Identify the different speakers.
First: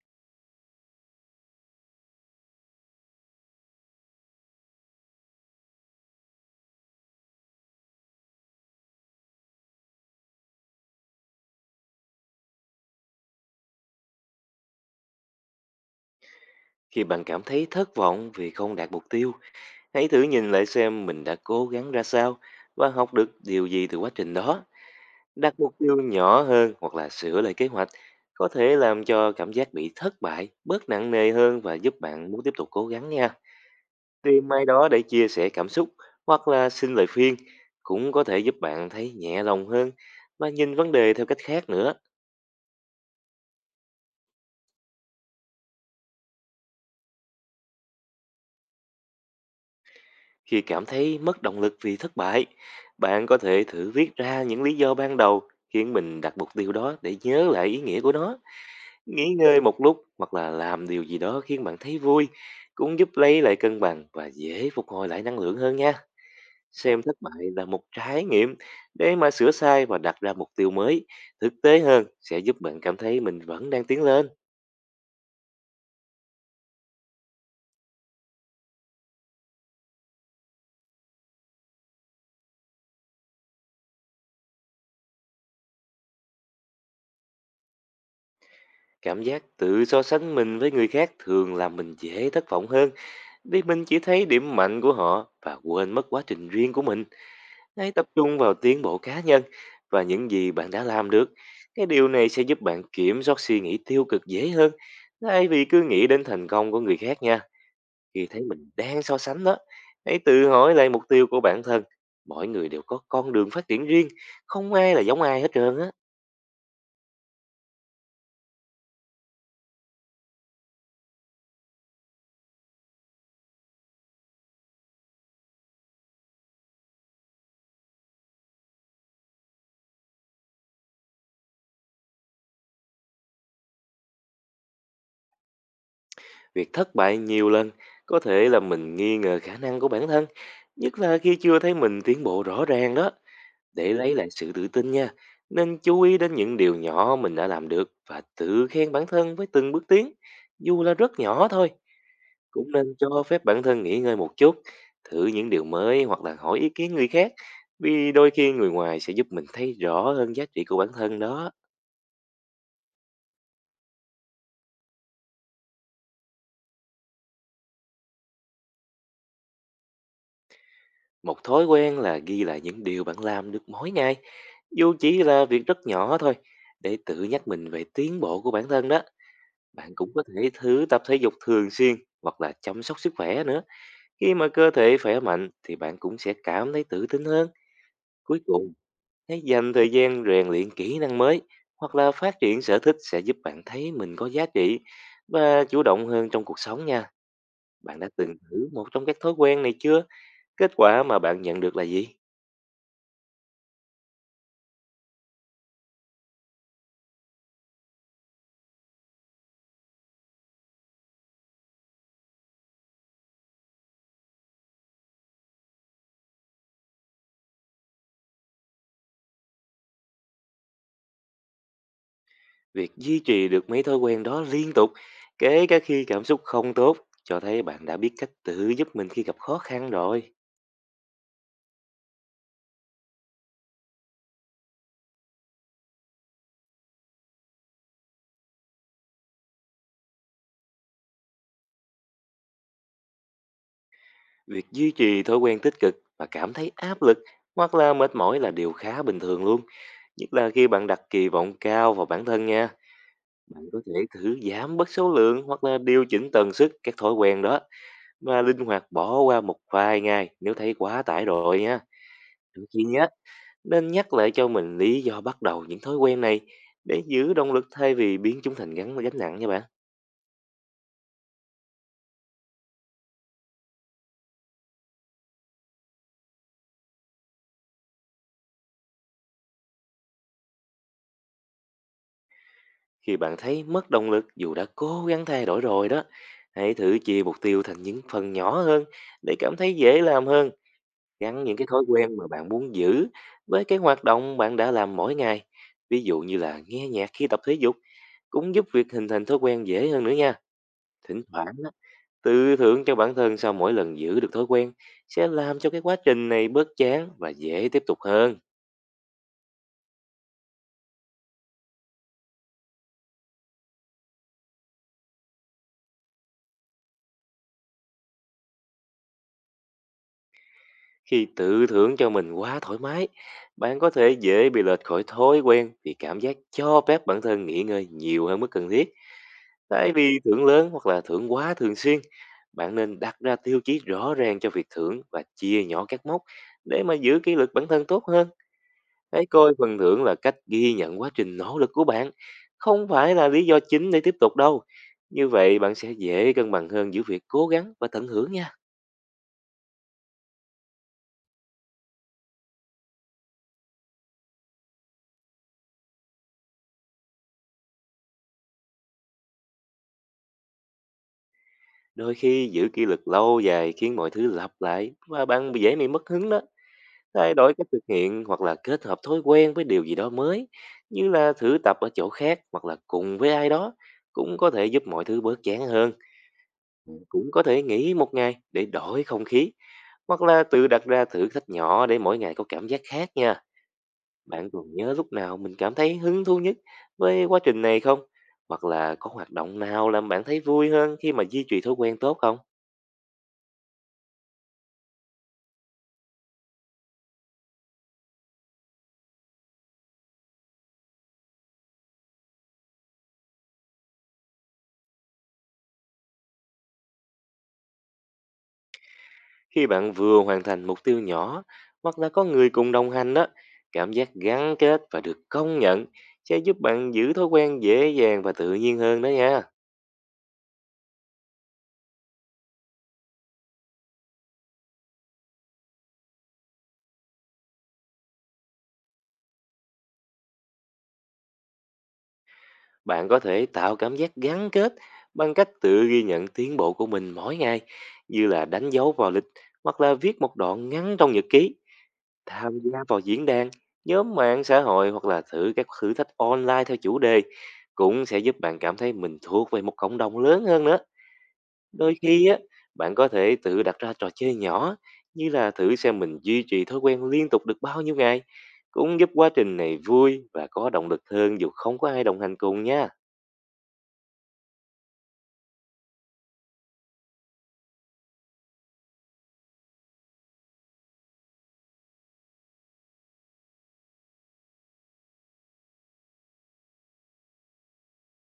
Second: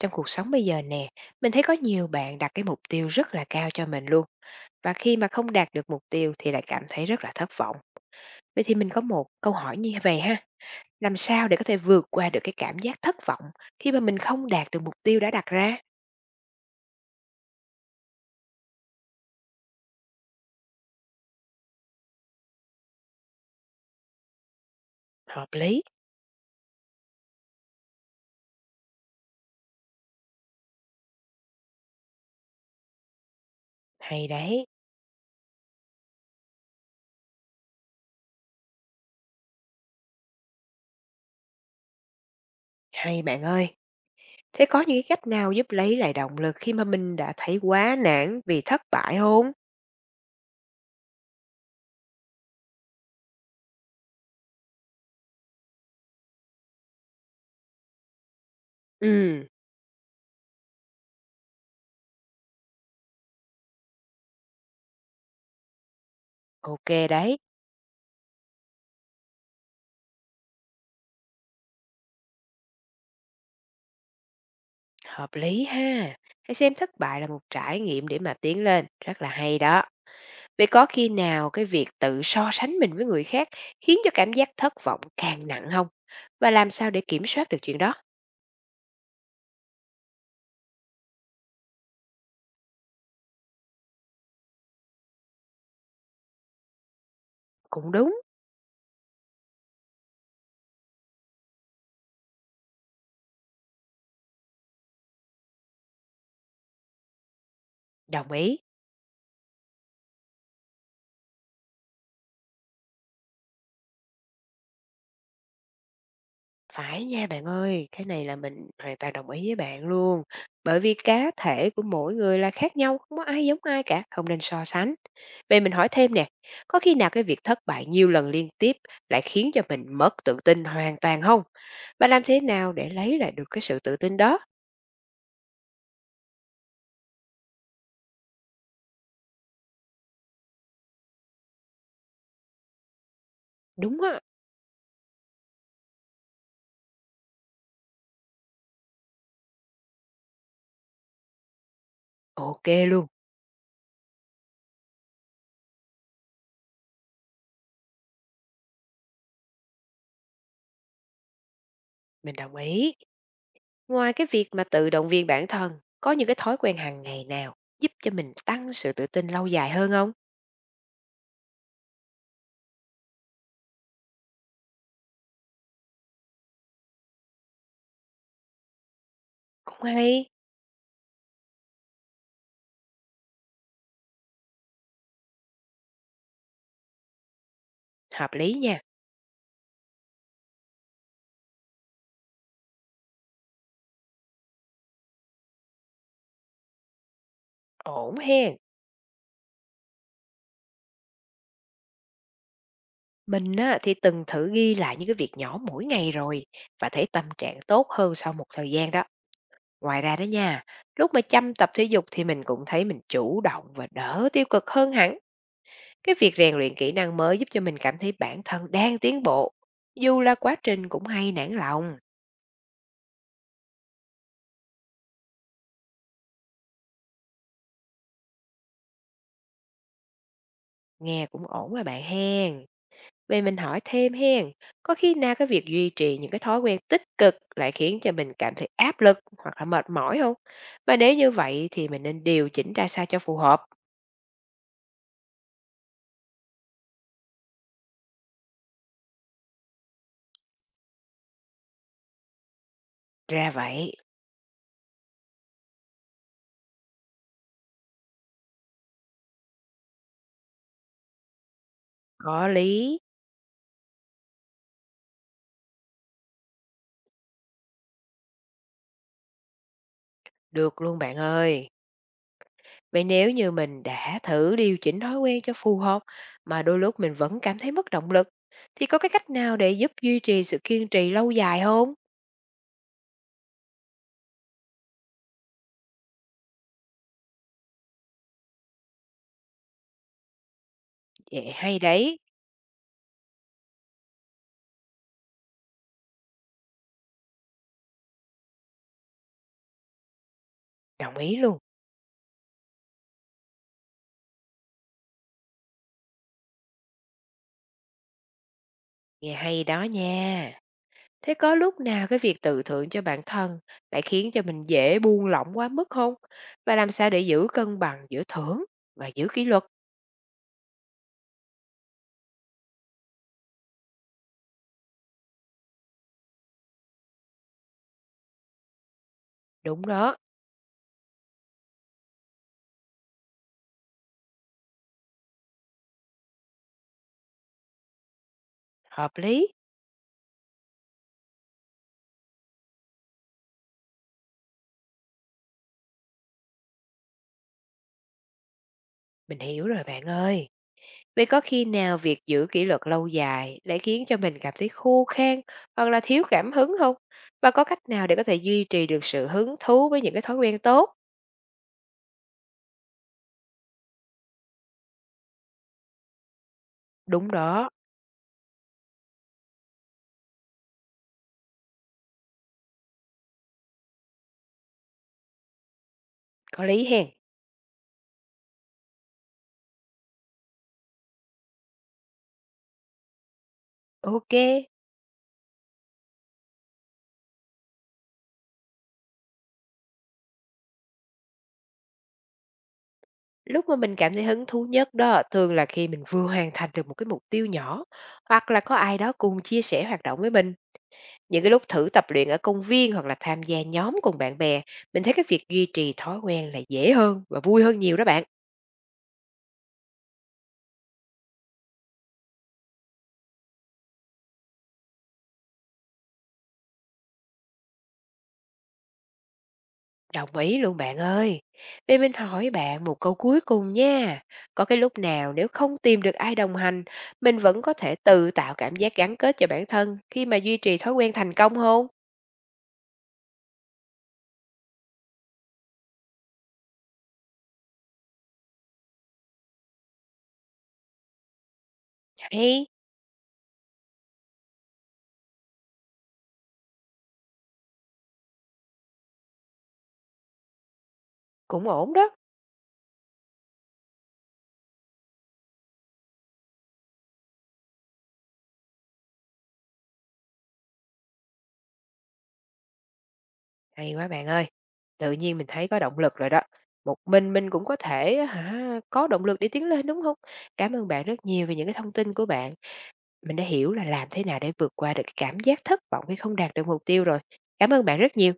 Speaker 1: Trong cuộc sống bây giờ nè, mình thấy có nhiều bạn đặt cái mục tiêu rất là cao cho mình luôn. Và khi mà không đạt được mục tiêu thì lại cảm thấy rất là thất vọng. Vậy thì mình có một câu hỏi như vậy ha. Làm sao để có thể vượt qua được cái cảm giác thất vọng khi mà mình không đạt được mục tiêu đã đặt ra?
Speaker 2: Khi bạn cảm thấy thất vọng vì không đạt mục tiêu, hãy thử nhìn lại xem mình đã cố gắng ra sao và học được điều gì từ quá trình đó. Đặt
Speaker 1: Hợp
Speaker 2: mục
Speaker 1: lý.
Speaker 2: tiêu nhỏ hơn hoặc là sửa lại kế hoạch có thể làm cho cảm giác bị thất bại bớt nặng nề hơn và giúp bạn muốn tiếp tục cố gắng nha.
Speaker 1: Hay
Speaker 2: Tìm
Speaker 1: đấy.
Speaker 2: ai đó để chia sẻ cảm xúc hoặc là xin lời khuyên cũng có thể giúp bạn thấy nhẹ lòng hơn và nhìn vấn đề theo cách khác nữa.
Speaker 1: Hay bạn ơi. Thế có những cái cách nào giúp lấy lại động lực khi mà mình đã thấy quá nản vì thất bại không?
Speaker 2: Khi cảm thấy mất động lực vì thất bại, bạn có thể thử viết ra những lý do ban đầu khiến mình đặt mục tiêu đó để nhớ lại ý nghĩa của nó. Nghỉ
Speaker 1: Ừ,
Speaker 2: ngơi một lúc hoặc là làm điều gì đó khiến bạn thấy vui cũng giúp lấy lại cân bằng và dễ phục hồi lại năng lượng hơn nha.
Speaker 1: ok
Speaker 2: Xem thất
Speaker 1: đấy.
Speaker 2: bại là một trải nghiệm để mà sửa sai và đặt ra mục tiêu mới thực tế hơn sẽ giúp bạn cảm thấy mình vẫn đang tiến lên.
Speaker 1: Hợp lý ha. Hãy xem thất bại là một trải nghiệm để mà tiến lên. Rất là hay đó. Vậy có khi nào cái việc tự so sánh mình với người khác khiến cho cảm giác thất vọng càng nặng hông? Và làm sao để kiểm soát được chuyện đó?
Speaker 2: Cảm giác tự so sánh mình với người khác thường làm mình dễ thất vọng hơn. Thì mình chỉ thấy điểm mạnh của họ và quên mất quá trình riêng của mình. Hãy
Speaker 1: Cũng
Speaker 2: tập
Speaker 1: đúng,
Speaker 2: trung vào tiến bộ cá nhân và những gì bạn đã làm được. Cái điều này sẽ giúp bạn kiểm soát suy nghĩ tiêu cực dễ hơn, thay vì cứ nghĩ đến thành công của người khác nha. Khi
Speaker 1: đồng
Speaker 2: thấy
Speaker 1: ý.
Speaker 2: mình đang so sánh đó, hãy tự hỏi lại mục tiêu của bản thân. Mỗi người đều có con đường phát triển riêng, không ai là giống ai hết trơn á.
Speaker 1: Phải nha bạn ơi, cái này là mình hoàn toàn đồng ý với bạn luôn. Bởi vì cá thể của mỗi người là khác nhau, không có ai giống ai cả, không nên so sánh. Vậy mình hỏi thêm nè, có khi nào cái việc thất bại nhiều lần liên tiếp lại khiến cho mình mất tự tin hoàn toàn không? Và làm thế nào để lấy lại được cái sự tự tin đó?
Speaker 2: Việc thất bại nhiều lần có thể là mình nghi ngờ khả năng của bản thân, nhất là khi chưa thấy mình tiến bộ rõ ràng đó. Để
Speaker 1: Đúng
Speaker 2: lấy
Speaker 1: á,
Speaker 2: lại sự tự tin nha, nên chú ý đến những điều nhỏ mình đã làm được và tự khen bản thân với từng bước tiến, dù là rất nhỏ thôi.
Speaker 1: ok
Speaker 2: Cũng nên
Speaker 1: luôn,
Speaker 2: cho phép bản thân nghỉ ngơi một chút, thử những điều mới hoặc là hỏi ý kiến người khác, vì đôi khi người ngoài sẽ giúp mình thấy rõ hơn giá trị của bản thân đó.
Speaker 1: mình đồng ý. Ngoài cái việc mà tự động viên bản thân, có những cái thói quen hàng ngày nào giúp cho mình tăng sự tự tin lâu dài hơn không?
Speaker 2: Một thói quen là ghi lại những điều bạn làm được mỗi ngày, dù chỉ là việc rất nhỏ thôi, để tự nhắc mình về tiến bộ của bản thân đó.
Speaker 1: Cũng
Speaker 2: Bạn cũng có
Speaker 1: hay,
Speaker 2: thể thử tập thể dục thường xuyên hoặc là chăm sóc sức khỏe nữa. Khi mà cơ thể khỏe mạnh thì bạn cũng sẽ cảm thấy tự tin hơn.
Speaker 1: hợp
Speaker 2: Cuối
Speaker 1: lý
Speaker 2: cùng,
Speaker 1: nha,
Speaker 2: hãy dành thời gian rèn luyện kỹ năng mới hoặc là phát triển sở thích sẽ giúp bạn thấy mình có giá trị và chủ động hơn trong cuộc sống nha. Bạn đã
Speaker 1: ổn
Speaker 2: từng
Speaker 1: hen.
Speaker 2: thử một trong các thói quen này chưa? Kết quả mà bạn nhận được là gì?
Speaker 1: Mình á, thì từng thử ghi lại những cái việc nhỏ mỗi ngày rồi và thấy tâm trạng tốt hơn sau một thời gian đó. Ngoài ra đó nha, lúc mà chăm tập thể dục thì mình cũng thấy mình chủ động và đỡ tiêu cực hơn hẳn. Cái việc rèn luyện kỹ năng mới giúp cho mình cảm thấy bản thân đang tiến bộ. Dù là quá trình cũng hay nản lòng,
Speaker 2: Việc duy trì được mấy thói quen đó liên tục, kể cả khi cảm xúc không tốt, cho thấy bạn đã biết cách tự giúp mình khi gặp khó khăn rồi.
Speaker 1: nghe cũng ổn mà bạn hen. Vậy mình hỏi thêm hen, có khi nào cái việc duy trì những cái thói quen tích cực lại khiến cho mình cảm thấy áp lực hoặc là mệt mỏi không? Và nếu như vậy thì mình nên điều chỉnh ra sao cho phù hợp?
Speaker 2: Việc duy trì thói quen tích cực và cảm thấy áp lực hoặc là mệt mỏi là điều khá bình thường luôn, nhất là khi bạn đặt kỳ vọng cao vào bản thân nha.
Speaker 1: Ra
Speaker 2: Bạn có thể
Speaker 1: vậy,
Speaker 2: thử giảm bớt số lượng hoặc là điều chỉnh tần suất các thói quen đó, và linh hoạt bỏ qua một vài ngày nếu thấy quá tải rồi nha.
Speaker 1: có
Speaker 2: Đôi khi
Speaker 1: lý,
Speaker 2: nhé, nên nhắc lại cho mình lý do bắt đầu những thói quen này để giữ động lực, thay vì biến chúng thành gánh gánh nặng nha bạn.
Speaker 1: được luôn bạn ơi. Vậy nếu như mình đã thử điều chỉnh thói quen cho phù hợp mà đôi lúc mình vẫn cảm thấy mất động lực, thì có cái cách nào để giúp duy trì sự kiên trì lâu dài không?
Speaker 2: Khi bạn thấy mất động lực dù đã cố gắng thay đổi rồi đó, hãy thử chia mục tiêu thành những phần nhỏ hơn để cảm thấy dễ làm hơn. Gắn
Speaker 1: Vậy
Speaker 2: những cái
Speaker 1: hay
Speaker 2: thói quen
Speaker 1: đấy,
Speaker 2: mà bạn muốn giữ với cái hoạt động bạn đã làm mỗi ngày. Ví dụ như là nghe nhạc khi tập thể dục cũng giúp việc hình thành thói quen dễ hơn nữa nha.
Speaker 1: đồng
Speaker 2: Thỉnh
Speaker 1: ý
Speaker 2: thoảng
Speaker 1: luôn.
Speaker 2: á, tự thưởng cho bản thân sau mỗi lần giữ được thói quen sẽ làm cho cái quá trình này bớt chán và dễ tiếp tục hơn.
Speaker 1: Nghe hay đó nha. Thế có lúc nào cái việc tự thưởng cho bản thân lại khiến cho mình dễ buông lỏng quá mức không? Và làm sao để giữ cân bằng giữa thưởng và giữ kỷ luật?
Speaker 2: Khi tự thưởng cho mình quá thoải mái, bạn có thể dễ bị lệch khỏi thói quen vì cảm giác cho phép bản thân nghỉ ngơi nhiều hơn mức cần thiết.
Speaker 1: Đúng
Speaker 2: Thay
Speaker 1: đó,
Speaker 2: vì thưởng lớn hoặc là thưởng quá thường xuyên, bạn nên đặt ra tiêu chí rõ ràng cho việc thưởng và chia nhỏ các mốc để mà giữ kỷ luật bản thân tốt hơn.
Speaker 1: hợp
Speaker 2: Hãy
Speaker 1: lý.
Speaker 2: coi phần thưởng là cách ghi nhận quá trình nỗ lực của bạn, không phải là lý do chính để tiếp tục đâu. Như vậy bạn sẽ dễ cân bằng hơn giữa việc cố gắng và tận hưởng nha.
Speaker 1: Mình hiểu rồi bạn ơi. Vậy có khi nào việc giữ kỷ luật lâu dài lại khiến cho mình cảm thấy khô khan hoặc là thiếu cảm hứng không? Và có cách nào để có thể duy trì được sự hứng thú với những cái thói quen tốt?
Speaker 2: Đôi khi giữ kỷ luật lâu dài khiến mọi thứ lặp lại và dễ bị mất hứng đó.
Speaker 1: Đúng
Speaker 2: Thay đổi cách
Speaker 1: đó,
Speaker 2: thực hiện hoặc là kết hợp thói quen với điều gì đó mới, như là thử tập ở chỗ khác hoặc là cùng với ai đó, cũng có thể giúp mọi thứ bớt chán hơn.
Speaker 1: có lý
Speaker 2: Bạn
Speaker 1: hèn.
Speaker 2: cũng có thể nghỉ một ngày để đổi không khí, hoặc là tự đặt ra thử thách nhỏ để mỗi ngày có cảm giác khác nha.
Speaker 1: Ok.
Speaker 2: Bạn còn nhớ lúc nào mình cảm thấy hứng thú nhất với quá trình này không? Hoặc là có hoạt động nào làm bạn thấy vui hơn khi mà duy trì thói quen tốt không?
Speaker 1: Lúc mà mình cảm thấy hứng thú nhất đó, thường là khi mình vừa hoàn thành được một cái mục tiêu nhỏ, hoặc là có ai đó cùng chia sẻ hoạt động với mình. Những cái lúc thử tập luyện ở công viên hoặc là tham gia nhóm cùng bạn bè, mình thấy cái việc duy trì thói quen là dễ hơn và vui hơn nhiều đó bạn.
Speaker 2: Khi bạn vừa hoàn thành mục tiêu nhỏ hoặc là có người cùng đồng hành đó, cảm giác gắn kết và được công nhận sẽ giúp bạn giữ thói quen dễ dàng và tự nhiên hơn đó nha.
Speaker 1: Đồng ý luôn bạn ơi. Vậy mình hỏi bạn một câu cuối cùng nha. Có cái lúc nào nếu không tìm được ai đồng hành, mình vẫn có thể tự tạo cảm giác gắn kết cho bản thân khi mà duy trì thói quen thành công không?
Speaker 2: Bạn có thể tạo cảm giác gắn kết bằng cách tự ghi nhận tiến bộ của mình mỗi ngày, như là đánh dấu vào lịch hoặc là viết một đoạn ngắn trong nhật ký. Tham
Speaker 1: Hay,
Speaker 2: gia vào diễn đàn, nhóm mạng xã hội hoặc là thử các thử thách online theo chủ đề cũng sẽ giúp bạn cảm thấy mình thuộc về một cộng đồng lớn hơn nữa.
Speaker 1: cũng ổn
Speaker 2: Đôi
Speaker 1: đó.
Speaker 2: khi á, bạn có thể tự đặt ra trò chơi nhỏ như là thử xem mình duy trì thói quen liên tục được bao nhiêu ngày, cũng giúp quá trình này vui và có động lực hơn dù không có ai đồng hành cùng nha.
Speaker 1: Hay quá bạn ơi. Tự nhiên mình thấy có động lực rồi đó. Một mình cũng có thể hả, có động lực để tiến lên đúng không? Cảm ơn bạn rất nhiều về những cái thông tin của bạn. Mình đã hiểu là làm thế nào để vượt qua được cái cảm giác thất vọng khi không đạt được mục tiêu rồi. Cảm ơn bạn rất nhiều.